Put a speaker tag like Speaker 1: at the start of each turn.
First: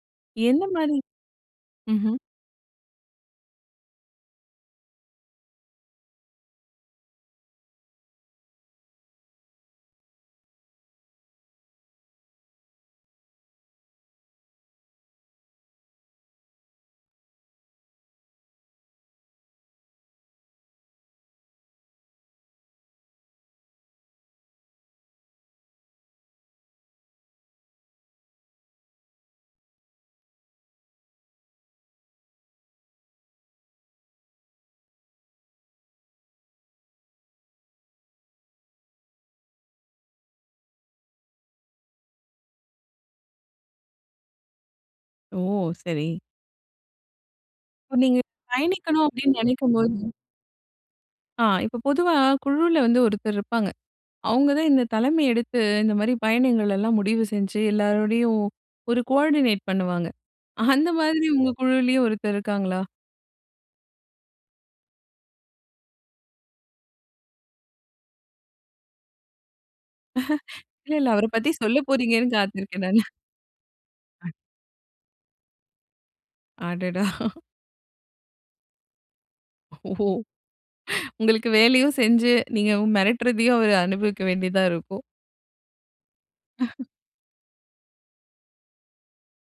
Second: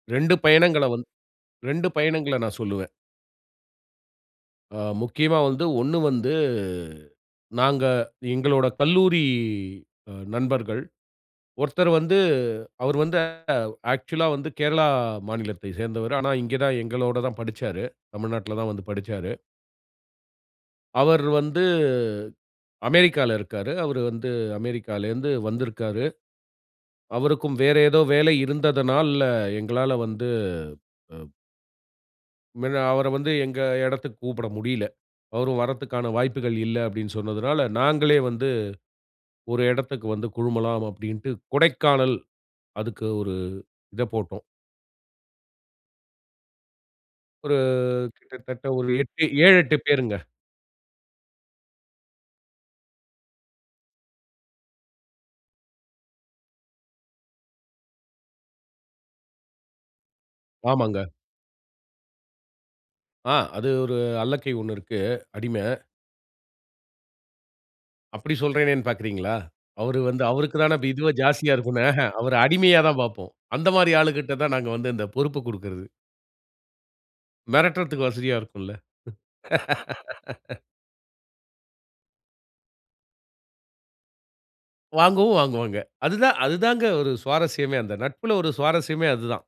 Speaker 1: 2
Speaker 2: என்ன
Speaker 1: பயணங்கள
Speaker 2: மாரி?
Speaker 1: வந்து 2
Speaker 2: ம்ஹ்ம்.
Speaker 1: பயணங்கள நான் சொல்லுவேன். ஆ, முக்கியமா வந்து ஒண்ணு வந்து நாங்க, எங்களோட கல்லூரி நண்பர்கள். ஒருத்தர் வந்து அவர் வந்து ஆக்சுவலா வந்து கேரளா மாநிலத்தைச் சேர்ந்தவர். ஆனா இங்க தான் எங்களோட தான் படிச்சாரு. தமிழ்நாட்ல தான் வந்து படிச்சாரு. அவர் வந்து அமெரிக்கால இருக்காரு. அவரு வந்து அமெரிக்காலிந்து வந்திருக்காரு. அவருக்கும் வேற ஏதோ வேலை இருந்ததனால்ல எங்களால வந்து அ. மின்ன, அவர வந்து எங்க எடத்துக்கு கூப்புட முடியல. அவரும் வரதுக்கான வாய்ப்புகள் இல்ல அப்டின்னு சொன்னதனால, நாங்களே வந்து ஒரு எடத்துக்கு வந்து குழுமலாம் அப்டின்ட்டு, கொடைக்கானல் அதுக்கு ஒரு இத போட்டோம்.
Speaker 2: ஓ! சரி.
Speaker 1: ஒரு
Speaker 2: இப்ப, நீங்க
Speaker 1: கிட்டத்தட்ட, ஒரு
Speaker 2: பயணிக்கணும்
Speaker 1: 8,
Speaker 2: அப்டின்னு
Speaker 1: 7
Speaker 2: நெனைக்கும்
Speaker 1: 8
Speaker 2: போது
Speaker 1: பேருங்க.
Speaker 2: ஆ, இப்ப பொதுவா குழுவுல வந்து ஒருத்தர் இருப்பாங்க. அவுங்க தான் இந்த தலைமை எடுத்து, இந்த மாரி பயணங்கள் எல்லாம் முடிவு செஞ்சி, எல்லாரோடையும் ஒரு கோஆர்டினேட் பண்ணுவாங்க. அந்த
Speaker 1: ஆமாங்க.
Speaker 2: மாரி உங்க குழுவிலயும் ஒருத்தர் இருக்காங்களா?
Speaker 1: ஆ, அது ஒரு அல்லக்கை ஒண்ணு இருக்கு, அடிம. அப்டி சொல்றேனேன்னு பாக்கிறீங்களா? அவர் வந்து அவருக்கு தானே பி
Speaker 2: இல்ல, இல்ல.
Speaker 1: இதுவே
Speaker 2: அவர பத்தி
Speaker 1: ஜாஸ்தியா
Speaker 2: சொல்ல
Speaker 1: இருக்குமே, அஹ,
Speaker 2: போறீங்கன்னு
Speaker 1: அவர அடிமையா
Speaker 2: காத்திருக்கேன் நானு.
Speaker 1: தான் பாப்போம். அந்த மாரி ஆளுகிட்ட தான் நாங்க வந்து இந்த பொறுப்ப குடுக்கிறது.
Speaker 2: அடடா!
Speaker 1: மெரட்றதுக்கு வசதியா இருக்கும் இல்ல!
Speaker 2: ஓ உங்களுக்கு வேலையும் செஞ்சு, நீங்க மெரட்டுறதையும் அவர் அனுபவிக்க வேண்டியதா இருக்கும்.
Speaker 1: வாங்கவும் வாங்குவாங்க. அதுதான் அதுதாங்க ஒரு சுவாரஸ்யமே, அந்த நட்புல ஒரு சுவாரஸ்யமே அதுதான்.